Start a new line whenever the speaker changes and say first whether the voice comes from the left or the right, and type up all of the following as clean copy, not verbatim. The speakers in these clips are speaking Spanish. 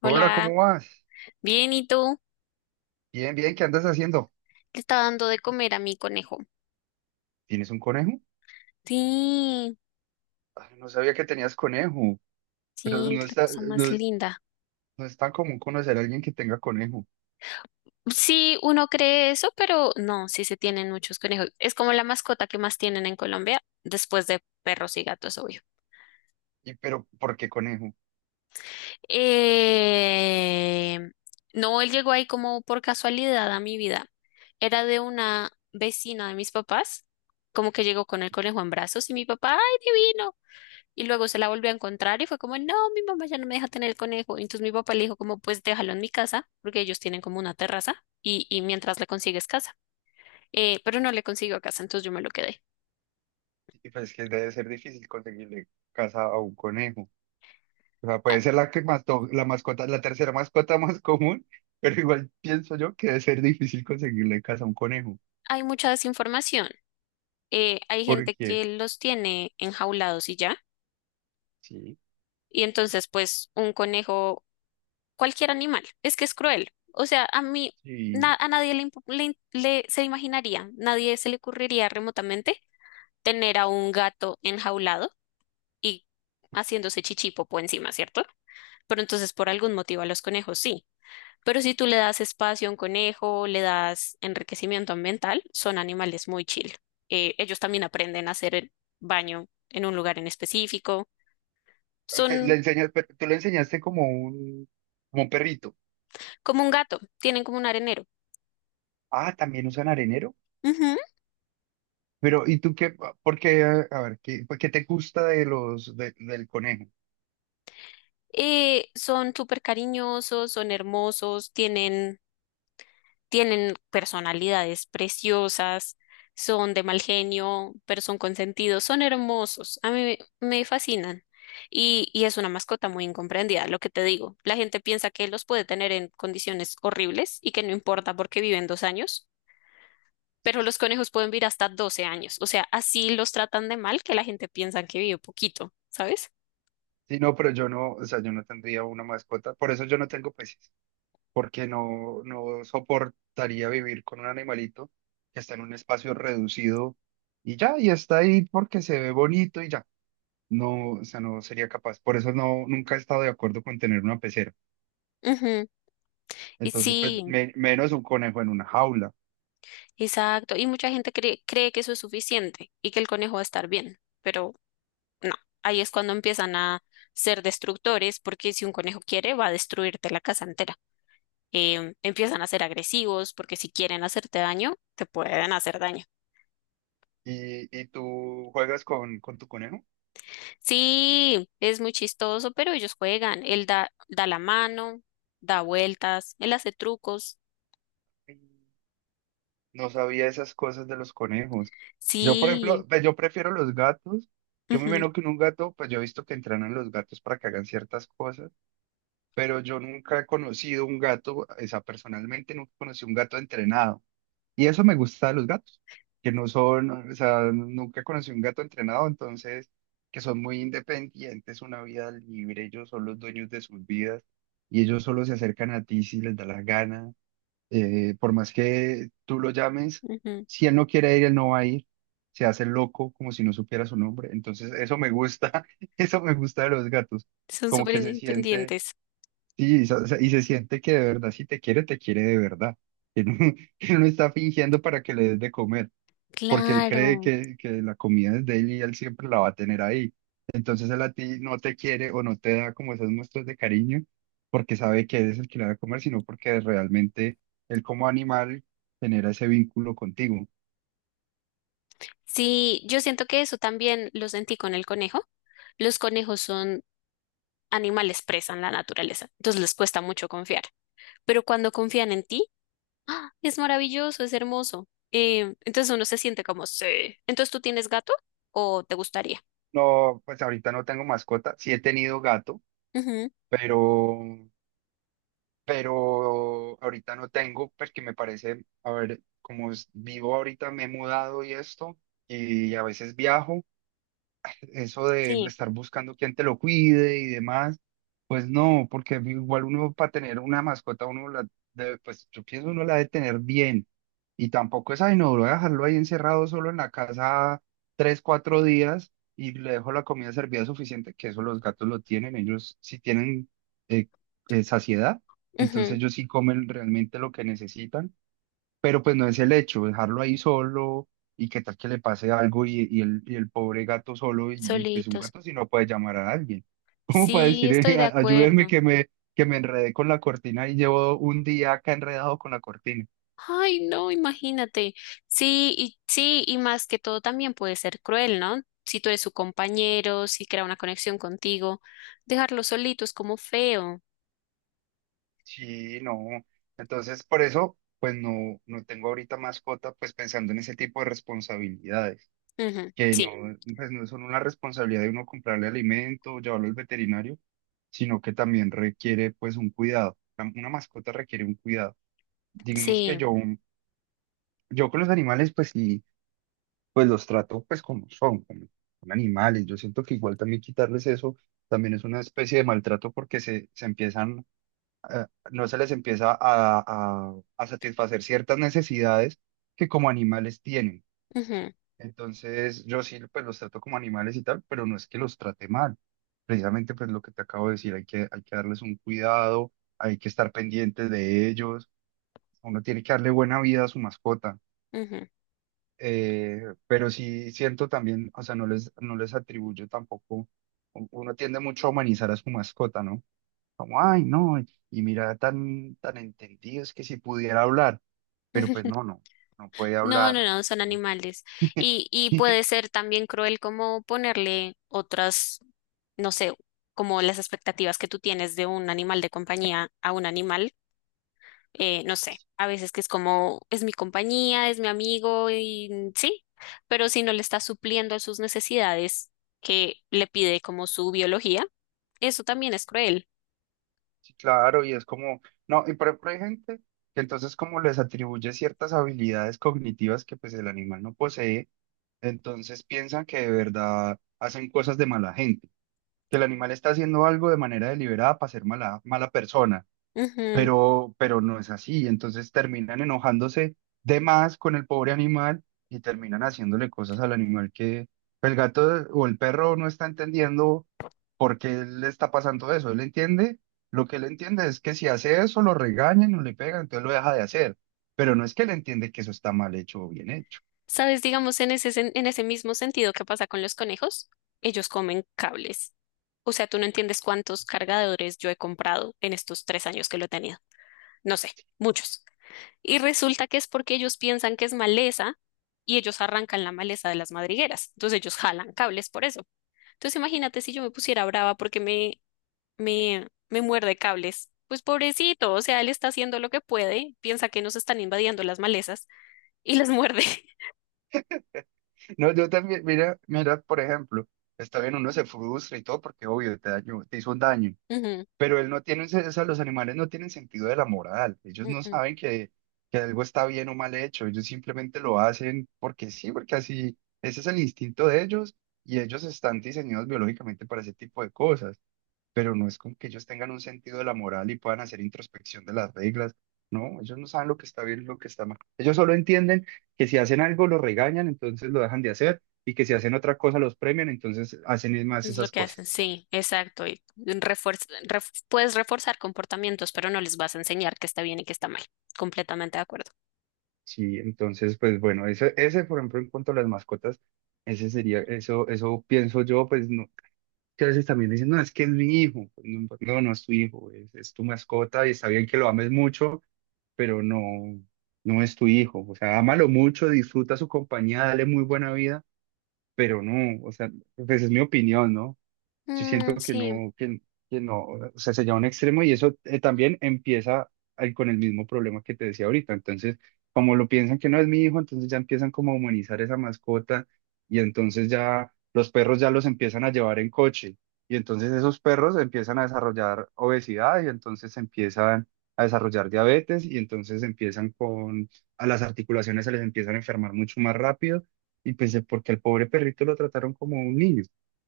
right: Hola,
left: Hola,
right: ¿cómo vas?
left: bien, ¿y tú?
right: Bien, bien, ¿qué andas haciendo?
left: Le estaba dando de comer a mi conejo.
right: ¿Tienes un conejo?
left: Sí,
right: Ay, no sabía que tenías conejo, pero
left: sí,
right: no
left: es la
right: está,
left: cosa más
right: no es,
left: linda.
right: no es tan común conocer a alguien que tenga conejo.
left: Sí, uno cree eso, pero no, sí se tienen muchos conejos. Es como la mascota que más tienen en Colombia, después de perros y gatos, obvio.
right: ¿Y pero por qué conejo?
left: Eh, no, él llegó ahí como por casualidad a mi vida. Era de una vecina de mis papás, como que llegó con el conejo en brazos y mi papá, ¡ay, divino! Y luego se la volvió a encontrar y fue como, no, mi mamá ya no me deja tener el conejo. Y entonces mi papá le dijo como, pues déjalo en mi casa, porque ellos tienen como una terraza y mientras le consigues casa. Pero no le consiguió casa, entonces yo me lo quedé.
right: Y pues que debe ser difícil conseguirle casa a un conejo. O sea,
left: Ha-
right: puede ser la que mató, la mascota, la tercera mascota más común, pero igual pienso yo que debe ser difícil conseguirle casa a un conejo.
left: Hay mucha desinformación. Hay gente
right: Porque,
left: que los tiene enjaulados y ya.
right: sí,
left: Y entonces, pues, un conejo, cualquier animal, es que es cruel. O sea, a mí,
right: sí.
left: a nadie le, se imaginaría, nadie se le ocurriría remotamente tener a un gato enjaulado y haciéndose chichipopo encima, ¿cierto? Pero entonces por algún motivo a los conejos sí. Pero si tú le das espacio a un conejo, le das enriquecimiento ambiental, son animales muy chill. Ellos también aprenden a hacer el baño en un lugar en específico.
right: Le
left: Son
right: enseñas, pero tú le enseñaste como un perrito.
left: como un gato, tienen como un arenero.
right: Ah, ¿también usan arenero?
left: Ujú.
right: Pero, ¿y tú qué? Porque, a ver, ¿qué, qué te gusta de los, del conejo?
left: Son súper cariñosos, son hermosos, tienen personalidades preciosas, son de mal genio, pero son consentidos, son hermosos, a mí me fascinan. Y es una mascota muy incomprendida, lo que te digo. La gente piensa que los puede tener en condiciones horribles y que no importa porque viven 2 años, pero los conejos pueden vivir hasta 12 años. O sea, así los tratan de mal que la gente piensa que vive poquito, ¿sabes?
right: Sí, no, pero yo no, o sea, yo no tendría una mascota, por eso yo no tengo peces, porque no, no soportaría vivir con un animalito que está en un espacio reducido y ya, y está ahí porque se ve bonito y ya. No, o sea, no sería capaz. Por eso no, nunca he estado de acuerdo con tener una pecera.
left: Ujú. Y
right: Entonces, pues,
left: sí,
right: menos un conejo en una jaula.
left: exacto. Y mucha gente cree, cree que eso es suficiente y que el conejo va a estar bien, pero no, ahí es cuando empiezan a ser destructores, porque si un conejo quiere, va a destruirte la casa entera. Empiezan a ser agresivos, porque si quieren hacerte daño, te pueden hacer daño.
right: Y tú juegas con tu conejo?
left: Sí, es muy chistoso, pero ellos juegan. Él da, da la mano, da vueltas, él hace trucos.
right: No sabía esas cosas de los conejos. Yo, por
left: Sí,
right: ejemplo, pues, yo prefiero los gatos. Yo me
left: ujú,
right: imagino que en un gato, pues yo he visto que entrenan los gatos para que hagan ciertas cosas, pero yo nunca he conocido un gato, o sea, personalmente nunca conocí un gato entrenado. Y eso me gusta de los gatos, que no son, o sea, nunca conocí un gato entrenado, entonces, que son muy independientes, una vida libre, ellos son los dueños de sus vidas y ellos solo se acercan a ti si les da la gana. Por más que tú lo llames,
left: ujú,
right: si él no quiere ir, él no va a ir. Se hace loco como si no supiera su nombre. Entonces, eso me gusta, eso me gusta de los gatos.
left: son
right: Como
left: súper
right: que se siente,
left: independientes.
right: sí, y se siente que de verdad, si te quiere, te quiere de verdad. Que no, que no está fingiendo para que le des de comer porque él
left: Claro.
right: cree que la comida es de él y él siempre la va a tener ahí. Entonces él a ti no te quiere o no te da como esas muestras de cariño porque sabe que eres el que la va a comer, sino porque realmente él como animal genera ese vínculo contigo.
left: Sí, yo siento que eso también lo sentí con el conejo. Los conejos son animales presa en la naturaleza, entonces les cuesta mucho confiar. Pero cuando confían en ti, ¡ah! Es maravilloso, es hermoso. Entonces uno se siente como, sí. Entonces tú tienes gato o te gustaría.
right: No, pues ahorita no tengo mascota, sí he tenido gato,
left: Ujú,
right: pero, pero ahorita no tengo porque me parece, a ver, como vivo ahorita, me he mudado y esto, y a veces viajo. Eso de
left: sí,
right: estar buscando quién te lo cuide y demás, pues no, porque igual uno para tener una mascota, uno la debe, pues yo pienso uno la debe tener bien. Y tampoco es, ay, no, voy a dejarlo ahí encerrado solo en la casa tres, cuatro días y le dejo la comida servida suficiente, que eso los gatos lo tienen, ellos sí tienen eh, saciedad, entonces
left: ujú,
right: ellos sí comen realmente lo que necesitan pero pues no es el hecho, dejarlo ahí solo y qué tal que le pase algo y el pobre gato solo y, pues un
left: solitos.
right: gato si no puede llamar a alguien. ¿Cómo para
left: Sí,
right: decir,
left: estoy de
right: Ayúdenme
left: acuerdo.
right: que me enredé con la cortina y llevo un día acá enredado con la cortina?
left: Ay, no, imagínate. Sí, y sí, y más que todo también puede ser cruel, ¿no? Si tú eres su compañero, si crea una conexión contigo, dejarlo solito es como feo.
right: Sí, no. Entonces por eso pues no, no tengo ahorita mascota pues pensando en ese tipo de responsabilidades,
left: Ujú,
right: que no,
left: sí,
right: pues no son una responsabilidad de uno comprarle alimento, llevarlo al veterinario sino que también requiere pues un cuidado. Una mascota requiere un cuidado. Digamos que
left: sí.
right: yo con los animales pues sí, pues los trato pues como, son animales. Yo siento que igual también quitarles eso también es una especie de maltrato porque se empiezan, eh, no se les empieza a, a satisfacer ciertas necesidades que como animales tienen.
left: Ujú,
right: Entonces, yo sí, pues los trato como animales y tal, pero no es que los trate mal. Precisamente, pues lo que te acabo de decir, hay que darles un cuidado, hay que estar pendientes de ellos, uno tiene que darle buena vida a su mascota.
left: ujú,
right: Pero sí siento también, o sea, no les, no les atribuyo tampoco, uno tiende mucho a humanizar a su mascota, ¿no? Como, ay, no, y mira, tan, tan entendido, es que si pudiera hablar, pero pues
left: ujú.
right: no, no, no puede
left: No, no,
right: hablar.
left: no, son
right: Entonces,
left: animales. Y, y
right: sí,
left: puede ser también cruel como ponerle otras, no sé, como las expectativas que tú tienes de un animal de compañía a un animal, no sé, a veces que es como, es mi compañía, es mi amigo y sí, pero si no le está supliendo a sus necesidades que le pide como su biología, eso también es cruel.
right: sí, claro, y es como, no, y por ejemplo hay gente que entonces como les atribuye ciertas habilidades cognitivas que pues el animal no posee, entonces piensan que de verdad hacen cosas de mala gente, que el animal está haciendo algo de manera deliberada para ser mala, mala persona pero no es así. Entonces terminan enojándose de más con el pobre animal y terminan haciéndole cosas al animal que pues, el gato o el perro no está entendiendo por qué le está pasando eso. Él entiende, lo que él entiende es que si hace eso lo regañan o le pegan, entonces lo deja de hacer. Pero no es que él entiende que eso está mal hecho o bien hecho.
left: Sabes, digamos, en ese, en ese mismo sentido que pasa con los conejos, ellos comen cables. O sea, tú no entiendes cuántos cargadores yo he comprado en estos 3 años que lo he tenido. No sé, muchos. Y resulta que es porque ellos piensan que es maleza y ellos arrancan la maleza de las madrigueras. Entonces ellos jalan cables por eso. Entonces imagínate si yo me pusiera brava porque me muerde cables. Pues pobrecito, o sea, él está haciendo lo que puede, piensa que nos están invadiendo las malezas y las muerde.
right: No, yo también, mira, mira, por ejemplo, está bien, uno se frustra y todo porque obvio te dañó, te hizo un daño.
left: Ujú,
right: Pero él no tiene, o sea, los animales no tienen sentido de la moral. Ellos no
left: ujú.
right: saben que algo está bien o mal hecho. Ellos simplemente lo hacen porque sí, porque así, ese es el instinto de ellos y ellos están diseñados biológicamente para ese tipo de cosas. Pero no es como que ellos tengan un sentido de la moral y puedan hacer introspección de las reglas. No, ellos no saben lo que está bien y lo que está mal. Ellos solo entienden que si hacen algo lo regañan, entonces lo dejan de hacer y que si hacen otra cosa los premian, entonces hacen más
left: Es lo
right: esas
left: que hacen,
right: cosas.
left: sí, exacto. Y puedes reforzar comportamientos, pero no les vas a enseñar qué está bien y qué está mal. Completamente de acuerdo.
right: Sí, entonces, pues bueno, ese, por ejemplo, en cuanto a las mascotas, ese sería, eso pienso yo, pues no, que a veces también dicen, no, es que es mi hijo, pues, no, no, no es tu hijo, es tu mascota y está bien que lo ames mucho, pero no, no es tu hijo, o sea, ámalo mucho, disfruta su compañía, dale muy buena vida, pero no, o sea, pues es mi opinión, ¿no? Yo
left: Mm,
right: siento
left: sí,
right: que no, o sea, se lleva a un extremo y eso también empieza con el mismo problema que te decía ahorita. Entonces, como lo piensan que no es mi hijo, entonces ya empiezan como a humanizar esa mascota y entonces ya los perros ya los empiezan a llevar en coche y entonces esos perros empiezan a desarrollar obesidad y entonces empiezan a desarrollar diabetes y entonces empiezan con, a las articulaciones se les empiezan a enfermar mucho más rápido y pues porque al pobre perrito lo trataron como un niño.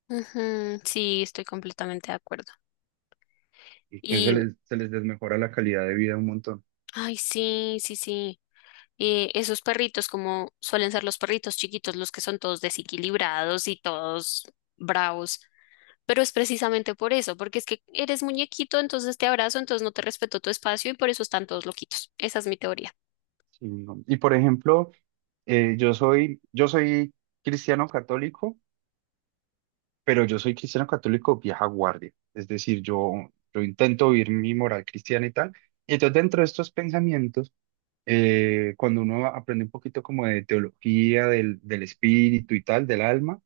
left: ujú, sí, estoy completamente de acuerdo.
right: Entonces
left: Y,
right: se les desmejora la calidad de vida un montón.
left: ay, sí, sí, sí. Esos perritos, como suelen ser los perritos chiquitos, los que son todos desequilibrados y todos bravos. Pero es precisamente por eso, porque es que eres muñequito, entonces te abrazo, entonces no te respeto tu espacio y por eso están todos loquitos. Esa es mi teoría.
right: Sí, no. Y por ejemplo, yo soy cristiano católico, pero yo soy cristiano católico vieja guardia. Es decir, yo intento vivir mi moral cristiana y tal. Y entonces dentro de estos pensamientos, cuando uno aprende un poquito como de teología del, del espíritu y tal, del alma,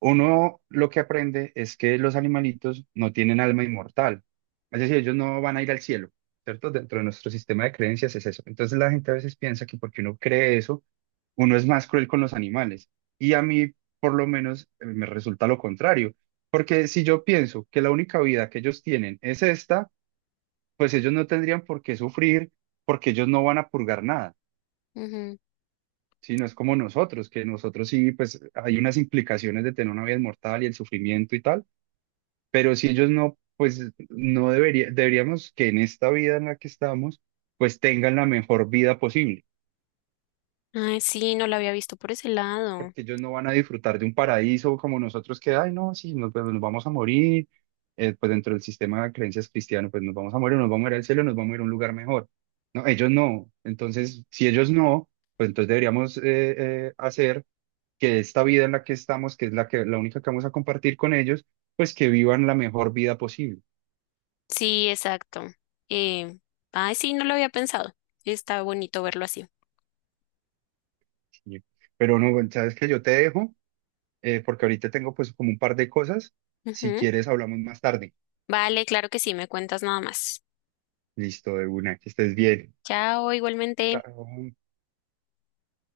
right: uno lo que aprende es que los animalitos no tienen alma inmortal, es decir, ellos no van a ir al cielo, ¿cierto? Dentro de nuestro sistema de creencias es eso. Entonces la gente a veces piensa que porque uno cree eso, uno es más cruel con los animales. Y a mí, por lo menos, me resulta lo contrario, porque si yo pienso que la única vida que ellos tienen es esta, pues ellos no tendrían por qué sufrir, porque ellos no van a purgar nada.
left: Ujú.
right: Si no es como nosotros, que nosotros sí, pues hay unas implicaciones de tener una vida inmortal y el sufrimiento y tal pero si ellos no, pues no debería, deberíamos que en esta vida en la que estamos, pues tengan la mejor vida posible,
left: Ay, sí, no lo había visto por ese lado.
right: porque ellos no van a disfrutar de un paraíso como nosotros que, ay, no, sí, nos, pues, nos vamos a morir, pues dentro del sistema de creencias cristiano, pues nos vamos a morir, nos vamos a ir al cielo, nos vamos a ir a un lugar mejor. No, ellos no. Entonces, si ellos no, pues entonces deberíamos hacer que esta vida en la que estamos, que es la que, la única que vamos a compartir con ellos, pues que vivan la mejor vida posible.
left: Sí, exacto. Eh, Ay, sí, no lo había pensado. Está bonito verlo así.
right: Sí. Pero no, bueno, sabes que yo te dejo, porque ahorita tengo pues como un par de cosas. Si
left: Ujú.
right: quieres, hablamos más tarde.
left: Vale, claro que sí, me cuentas nada más.
right: Listo, de una, que estés bien.
left: Chao, igualmente.
right: Chao.